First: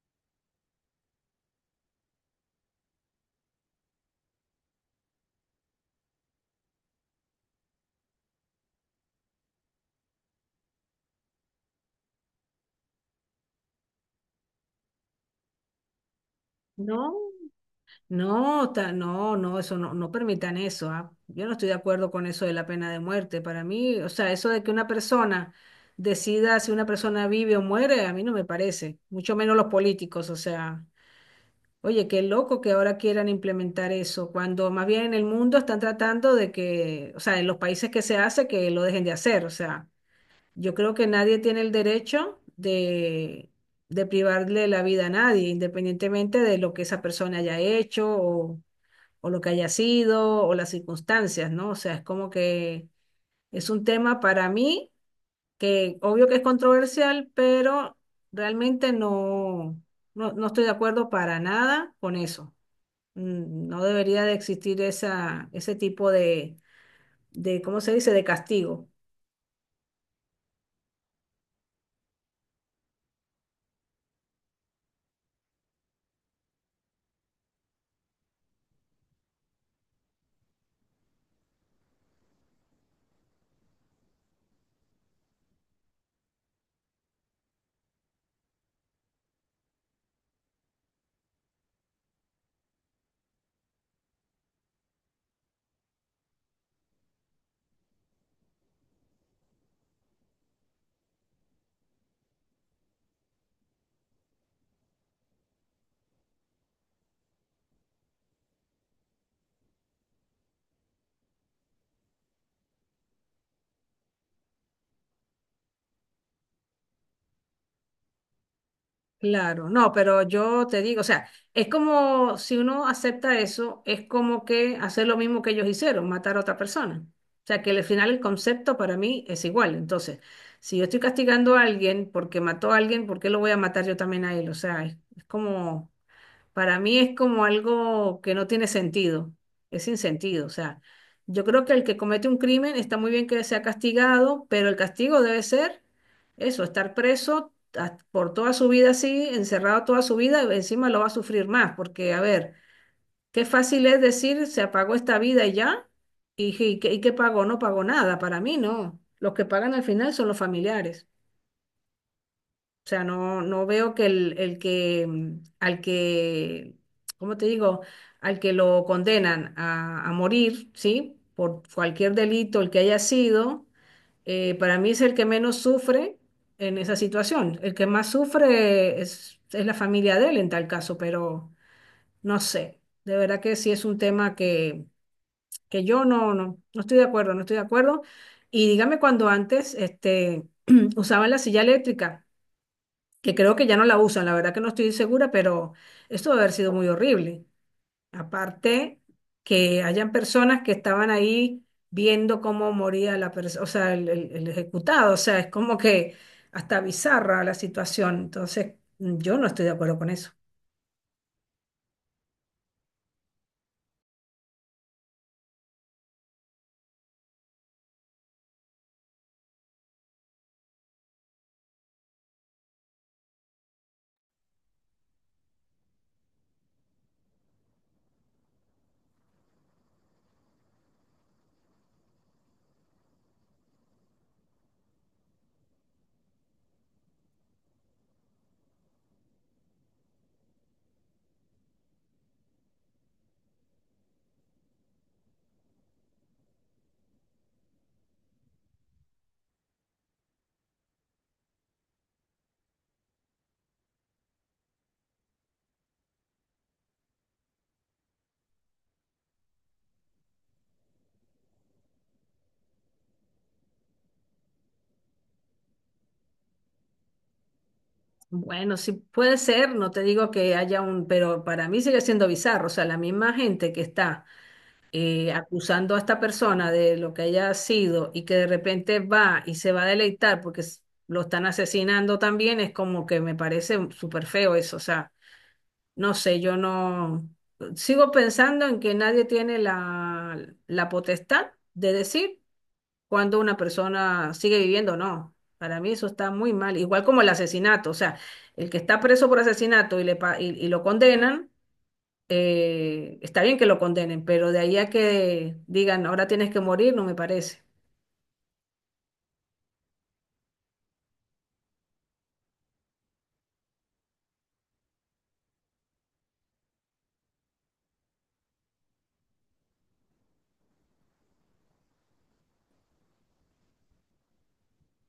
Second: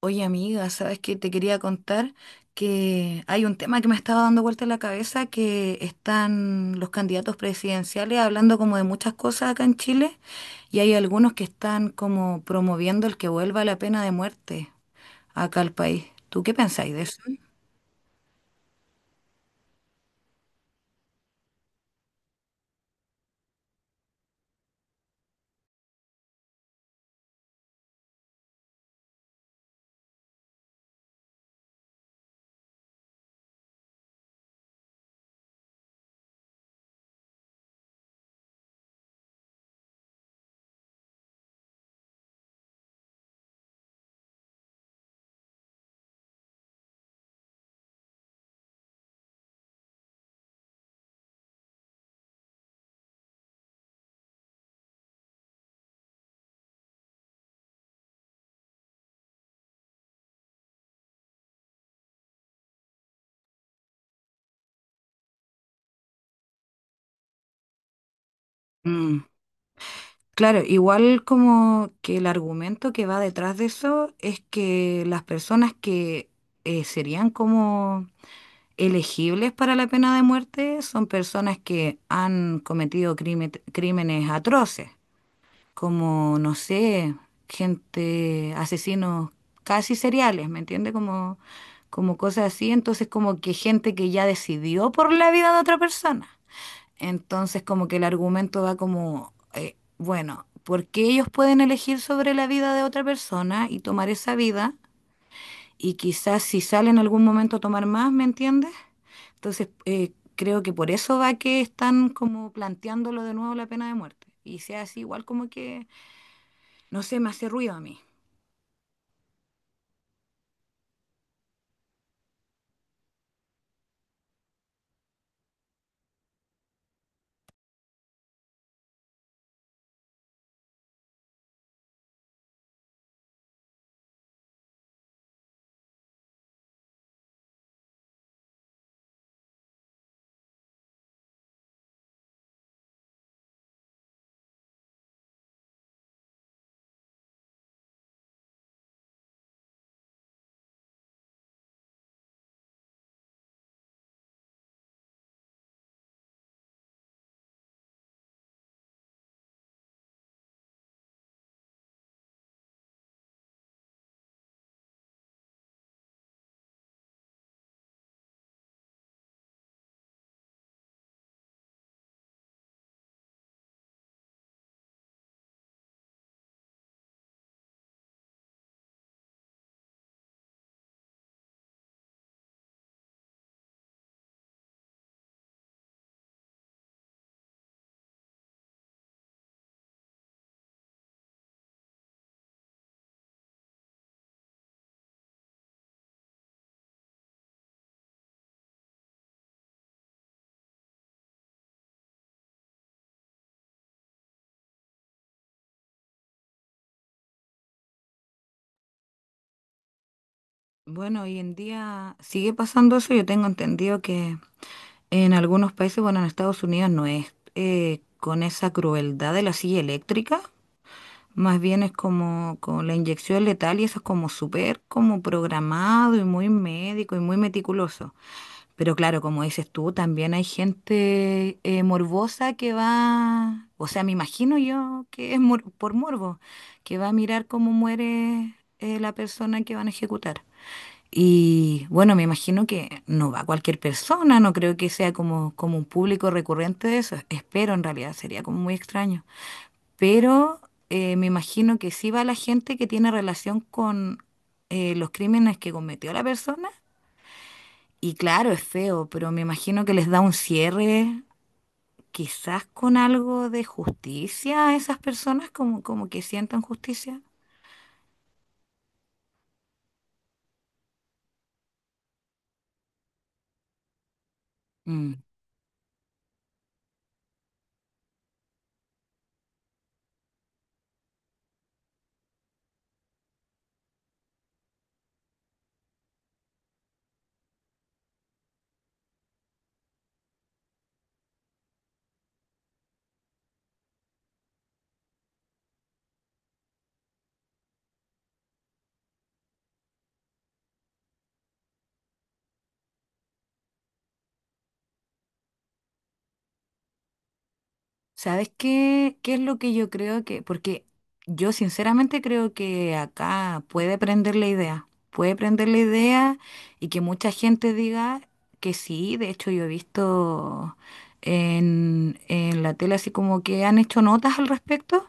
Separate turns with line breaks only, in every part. Oye, amiga, ¿sabes? Que Te quería contar que hay un tema que me estaba dando vuelta en la cabeza, que están los candidatos presidenciales hablando como de muchas cosas acá en Chile, y hay algunos que están como promoviendo el que vuelva la pena de muerte acá al país. ¿Tú qué pensáis de
No,
eso?
no, eso no permitan eso, ¿ah? Yo no estoy de acuerdo con eso de la pena de muerte. Para mí, o sea, eso de que una persona decida si una persona vive o muere, a mí no me parece, mucho menos los políticos, o sea, oye, qué loco que ahora quieran implementar eso, cuando más bien en el mundo están tratando de que, o sea, en los países que se hace, que lo dejen de hacer, o sea. Yo creo que nadie tiene el derecho de privarle la vida a nadie, independientemente de lo que esa persona haya hecho o lo que haya sido o las circunstancias, ¿no? O sea, es como que es un tema para mí que obvio que es controversial, pero realmente no estoy de acuerdo para nada con eso. Mm, no debería de existir esa, ese tipo de, ¿cómo se dice?, de castigo.
Mm, claro, igual como que el argumento que va detrás de eso es que las personas que serían como elegibles para la pena de muerte son personas que han cometido crímenes atroces, como, no sé, gente, asesinos casi seriales, ¿me entiende? Como, como cosas así, entonces como que gente que ya decidió por la vida de otra persona. Entonces como que el argumento va como, bueno, porque ellos pueden elegir sobre la vida de otra persona y tomar esa vida. Y quizás si sale en algún momento a tomar más, ¿me entiendes? Entonces, creo que por eso va que están como planteándolo de nuevo la pena de muerte. Y sea así, igual como que, no sé, me hace ruido a mí.
Claro, no, pero yo te digo, o sea, es como si uno acepta eso, es como que hacer lo mismo que ellos hicieron, matar a otra persona. O sea, que al final el concepto para mí es igual. Entonces, si yo estoy castigando a alguien porque mató a alguien, ¿por qué lo voy a matar yo también a él? O sea, es como… Para mí es como algo que no tiene sentido, es sin sentido. O sea, yo creo que el que comete un crimen está muy bien que sea castigado, pero el castigo debe ser eso, estar por toda su vida así, encerrado toda su vida, y encima lo va a sufrir más, porque a ver, qué fácil es decir se apagó esta vida y ya, y qué pagó, no pagó nada, para mí no. Los que pagan al final son los familiares. O sea, no, no veo que el que al que, ¿cómo te digo? Al que lo condenan a morir, ¿sí? Por cualquier delito, el que haya sido, para mí es el que menos sufre en esa situación. El que más sufre es la familia de él en tal caso, pero no sé. De verdad que sí es un tema que yo no, no estoy de acuerdo, no estoy de acuerdo. Y dígame cuando antes este, usaban la silla eléctrica que creo que ya no la usan, la verdad que no estoy segura, pero esto debe haber sido muy horrible. Aparte que hayan personas que estaban ahí viendo cómo moría la persona, o sea, el ejecutado, o sea, es como que hasta bizarra la situación. Entonces, yo no estoy de acuerdo con eso.
Bueno, hoy en día sigue pasando eso. Yo tengo entendido que en algunos países, bueno, en Estados Unidos no es con esa crueldad de la silla eléctrica. Más bien es como con la inyección letal, y eso es como súper como programado y muy médico y muy meticuloso. Pero claro, como dices tú, también hay gente morbosa que va, o sea, me imagino yo que es por morbo, que va a mirar cómo muere la persona que van a ejecutar. Y bueno, me imagino que no va cualquier persona, no creo que sea como como un público recurrente de eso, espero en realidad, sería como muy extraño. Pero me imagino que sí va la gente que tiene relación con los crímenes que cometió la persona, y claro, es feo, pero me imagino que les da un cierre, quizás con algo de justicia a esas personas, como como que sientan justicia.
Bueno, sí puede ser, no te digo que haya un, pero para mí sigue siendo bizarro, o sea, la misma gente que está
Mm.
acusando a esta persona de lo que haya sido y que de repente va y se va a deleitar lo están asesinando también, es como que me parece súper feo eso. O sea, no sé, yo no sigo pensando en que nadie tiene la, la potestad de decir cuando una persona sigue viviendo o no. Para mí eso está muy mal, igual como el asesinato, o sea, el que está preso por asesinato y, le, pa- y lo condenan, está bien que lo condenen, pero de ahí a que digan, ahora tienes que morir, no me parece.
¿Sabes qué, qué es lo que yo creo? Que, porque yo sinceramente creo que acá puede prender la idea, puede prender la idea, y que mucha gente diga que sí. De hecho, yo he visto en la tele así como que han hecho notas al respecto,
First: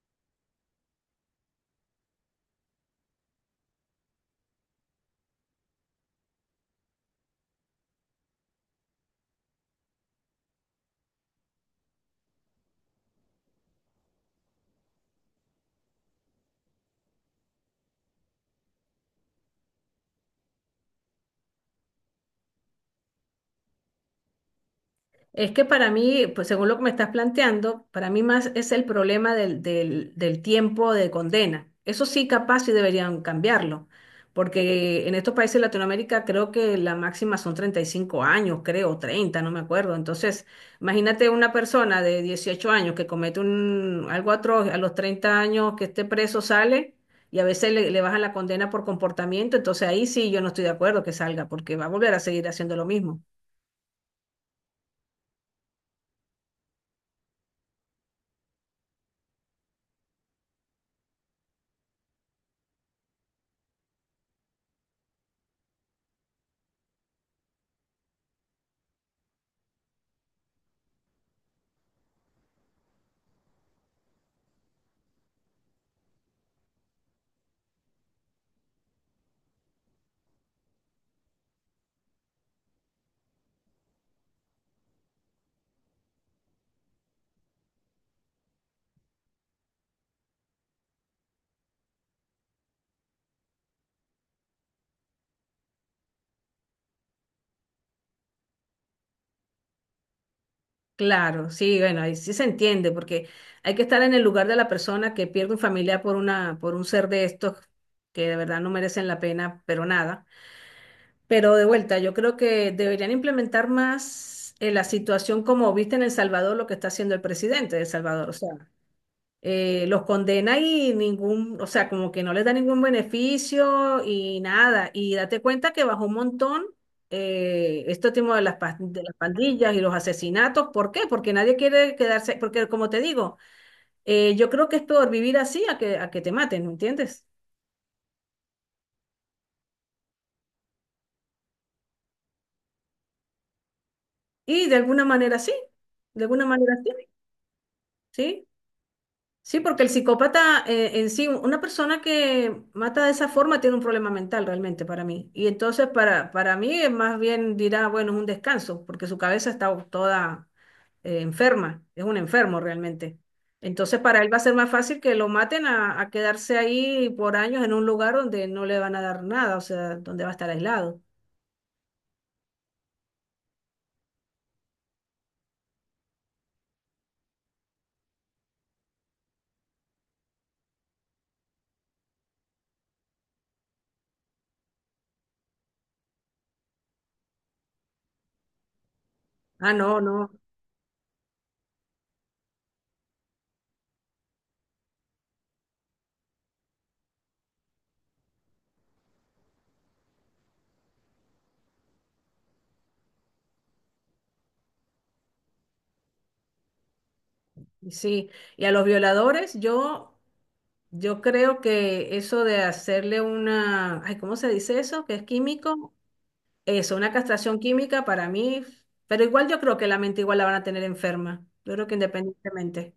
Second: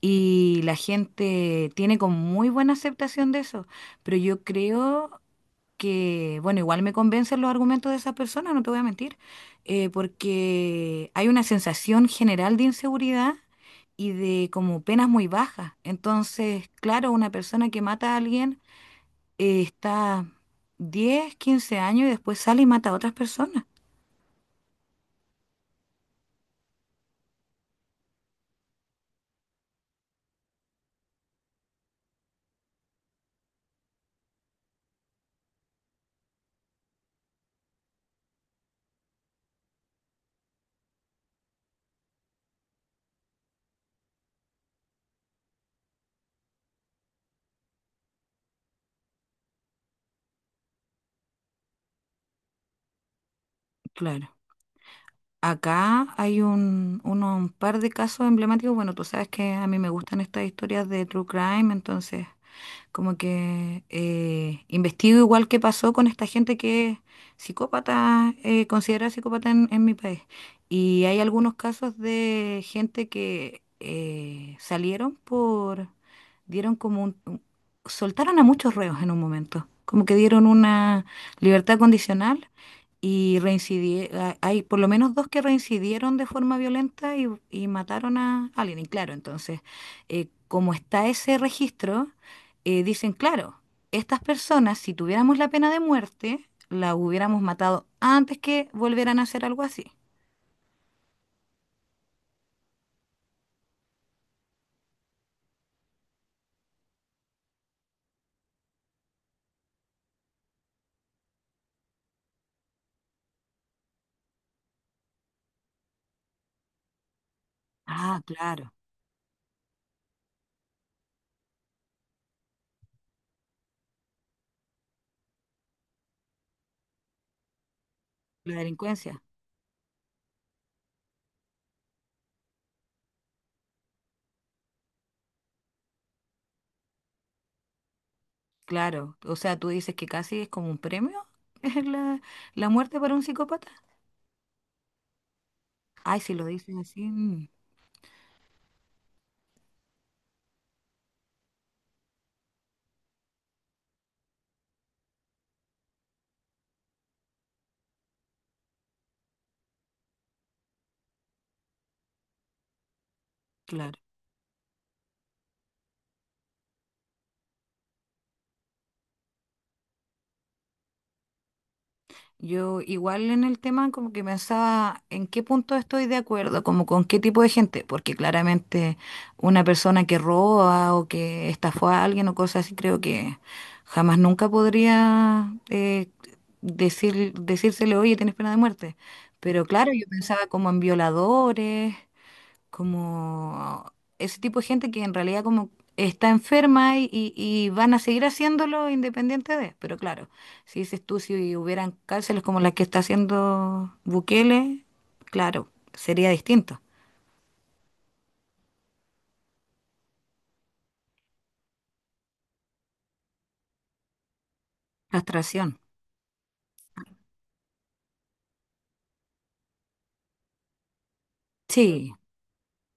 y la gente tiene como muy buena aceptación de eso. Pero yo creo que, bueno, igual me convencen los argumentos de esas personas, no te voy a mentir, porque hay una sensación general de inseguridad y de como penas muy bajas. Entonces, claro, una persona que mata a alguien está 10, 15 años y después sale y mata a otras personas.
Es que para mí, pues según lo que me estás planteando, para mí más es el problema del, del tiempo de condena. Eso sí, capaz sí deberían cambiarlo, porque en estos países de Latinoamérica creo que la máxima son 35 años, creo, 30, no me acuerdo. Entonces, imagínate una persona de 18 años que comete un, algo atroz, a los 30 años que esté preso sale y a veces le, le bajan la condena por comportamiento. Entonces ahí sí yo no estoy de acuerdo que salga, porque va a volver a seguir haciendo lo mismo.
Claro. Acá hay un uno- un par de casos emblemáticos. Bueno, tú sabes que a mí me gustan estas historias de true crime, entonces como que investigo igual qué pasó con esta gente que es psicópata, considerada psicópata en mi país. Y hay algunos casos de gente que salieron por, dieron como soltaron a muchos reos en un momento, como que dieron una libertad condicional y reincidieron. Hay por lo menos dos que reincidieron de forma violenta y mataron a alguien. Y claro, entonces, como está ese registro, dicen, claro, estas personas, si tuviéramos la pena de muerte, la hubiéramos matado antes que volvieran a hacer algo así.
Claro, sí, bueno, ahí sí se entiende, porque hay que estar en el lugar de la persona que pierde un familiar por una, por un ser de estos que de verdad no merecen la pena, pero nada. Pero de vuelta, yo creo que deberían implementar más la situación como viste en El Salvador, lo que está haciendo el presidente de El
Ah,
Salvador. O sea,
claro,
los condena y ningún, o sea, como que no les da ningún beneficio y nada. Y date cuenta que bajó un montón este tema de
la
las, de las
delincuencia,
pandillas y los asesinatos. ¿Por qué? Porque nadie quiere quedarse, porque como te digo, yo creo que es peor vivir así a que te maten, ¿me entiendes?
claro. O sea, tú dices que casi es como un premio la, la muerte para un psicópata.
Y de alguna manera sí,
Ay,
de
si lo
alguna
dices
manera sí,
así, mm,
¿sí? Sí, porque el psicópata en sí, una persona que mata de esa forma tiene un problema mental realmente para mí. Y entonces para mí es más bien dirá, bueno, es un descanso, porque su cabeza está toda enferma, es un enfermo realmente.
claro.
Entonces para él va a ser más fácil que lo maten a quedarse ahí por años en un lugar donde no le van a dar nada, o sea, donde va a estar aislado.
Yo igual en el tema como que pensaba en qué punto estoy de acuerdo, como con qué tipo de gente, porque claramente una persona que roba o que estafó a alguien o cosas así, creo que jamás nunca podría decir, decírsele, oye, tienes pena de muerte. Pero
Ah,
claro,
no,
yo
no.
pensaba como en violadores, como ese tipo de gente que en realidad como está enferma y y van a seguir haciéndolo independiente de. Pero claro, si dices tú, si hubieran cárceles como las que está haciendo Bukele, claro, sería distinto.
Y sí, y a los violadores, yo creo que eso de hacerle una, ay, ¿cómo se dice eso? Que es
Castración.
químico, eso, una castración química para mí, pero igual yo creo que la mente igual la van a tener enferma. Yo creo que
Sí,
independientemente,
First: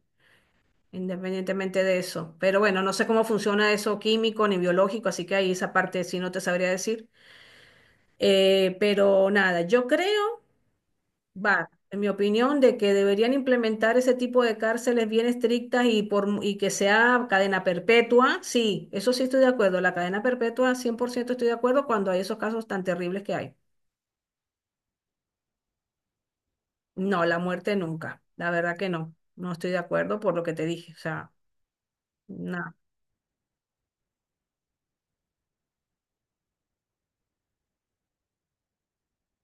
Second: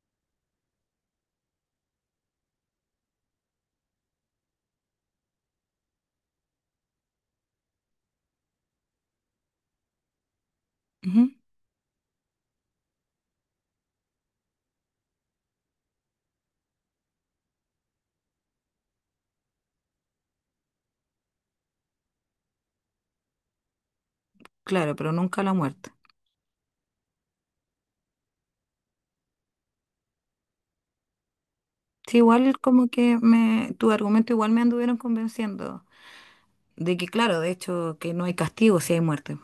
independientemente de eso. Pero bueno, no sé cómo funciona eso químico ni biológico, así que ahí esa parte sí no te sabría decir. Pero nada, yo creo.
ujú,
Va, en mi opinión, de que deberían implementar ese tipo de cárceles bien estrictas y que sea cadena perpetua, sí, eso sí estoy de acuerdo. La cadena perpetua, 100% estoy de acuerdo cuando hay esos casos tan terribles que hay.
claro, pero nunca la muerte.
No, la muerte nunca, la verdad que no, no estoy de acuerdo por lo que te dije. O sea,
Sí, igual
no.
como que me, tu argumento igual me anduvieron convenciendo de que, claro, de hecho, que no hay castigo si hay muerte.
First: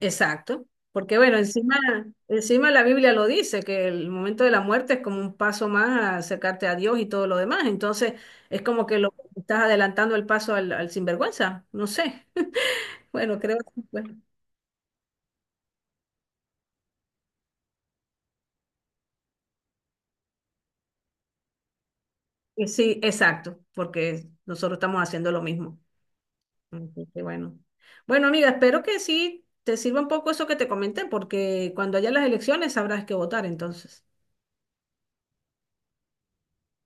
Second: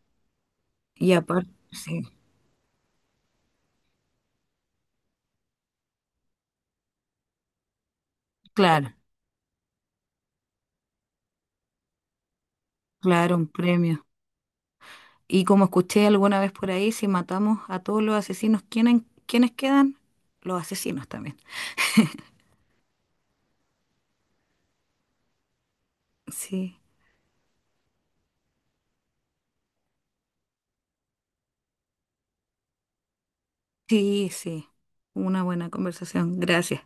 Exacto,
Y
porque bueno,
aparte,
encima,
sí,
encima la Biblia lo dice, que el momento de la muerte es como un paso más a acercarte a Dios y todo lo demás, entonces es como
claro,
que lo estás adelantando el paso al, al sinvergüenza, no sé,
claro,
bueno,
un
creo que
premio.
bueno,
Y como escuché alguna vez por ahí, si matamos a todos los asesinos, ¿quiénes quiénes quedan? Los asesinos también.
que sí, exacto, porque nosotros estamos haciendo lo mismo.
Sí,
Así que bueno. Bueno, amiga, espero que sí te sirva un poco eso que te comenté, porque cuando haya las elecciones sabrás qué votar entonces.
sí, sí. Una buena conversación. Gracias.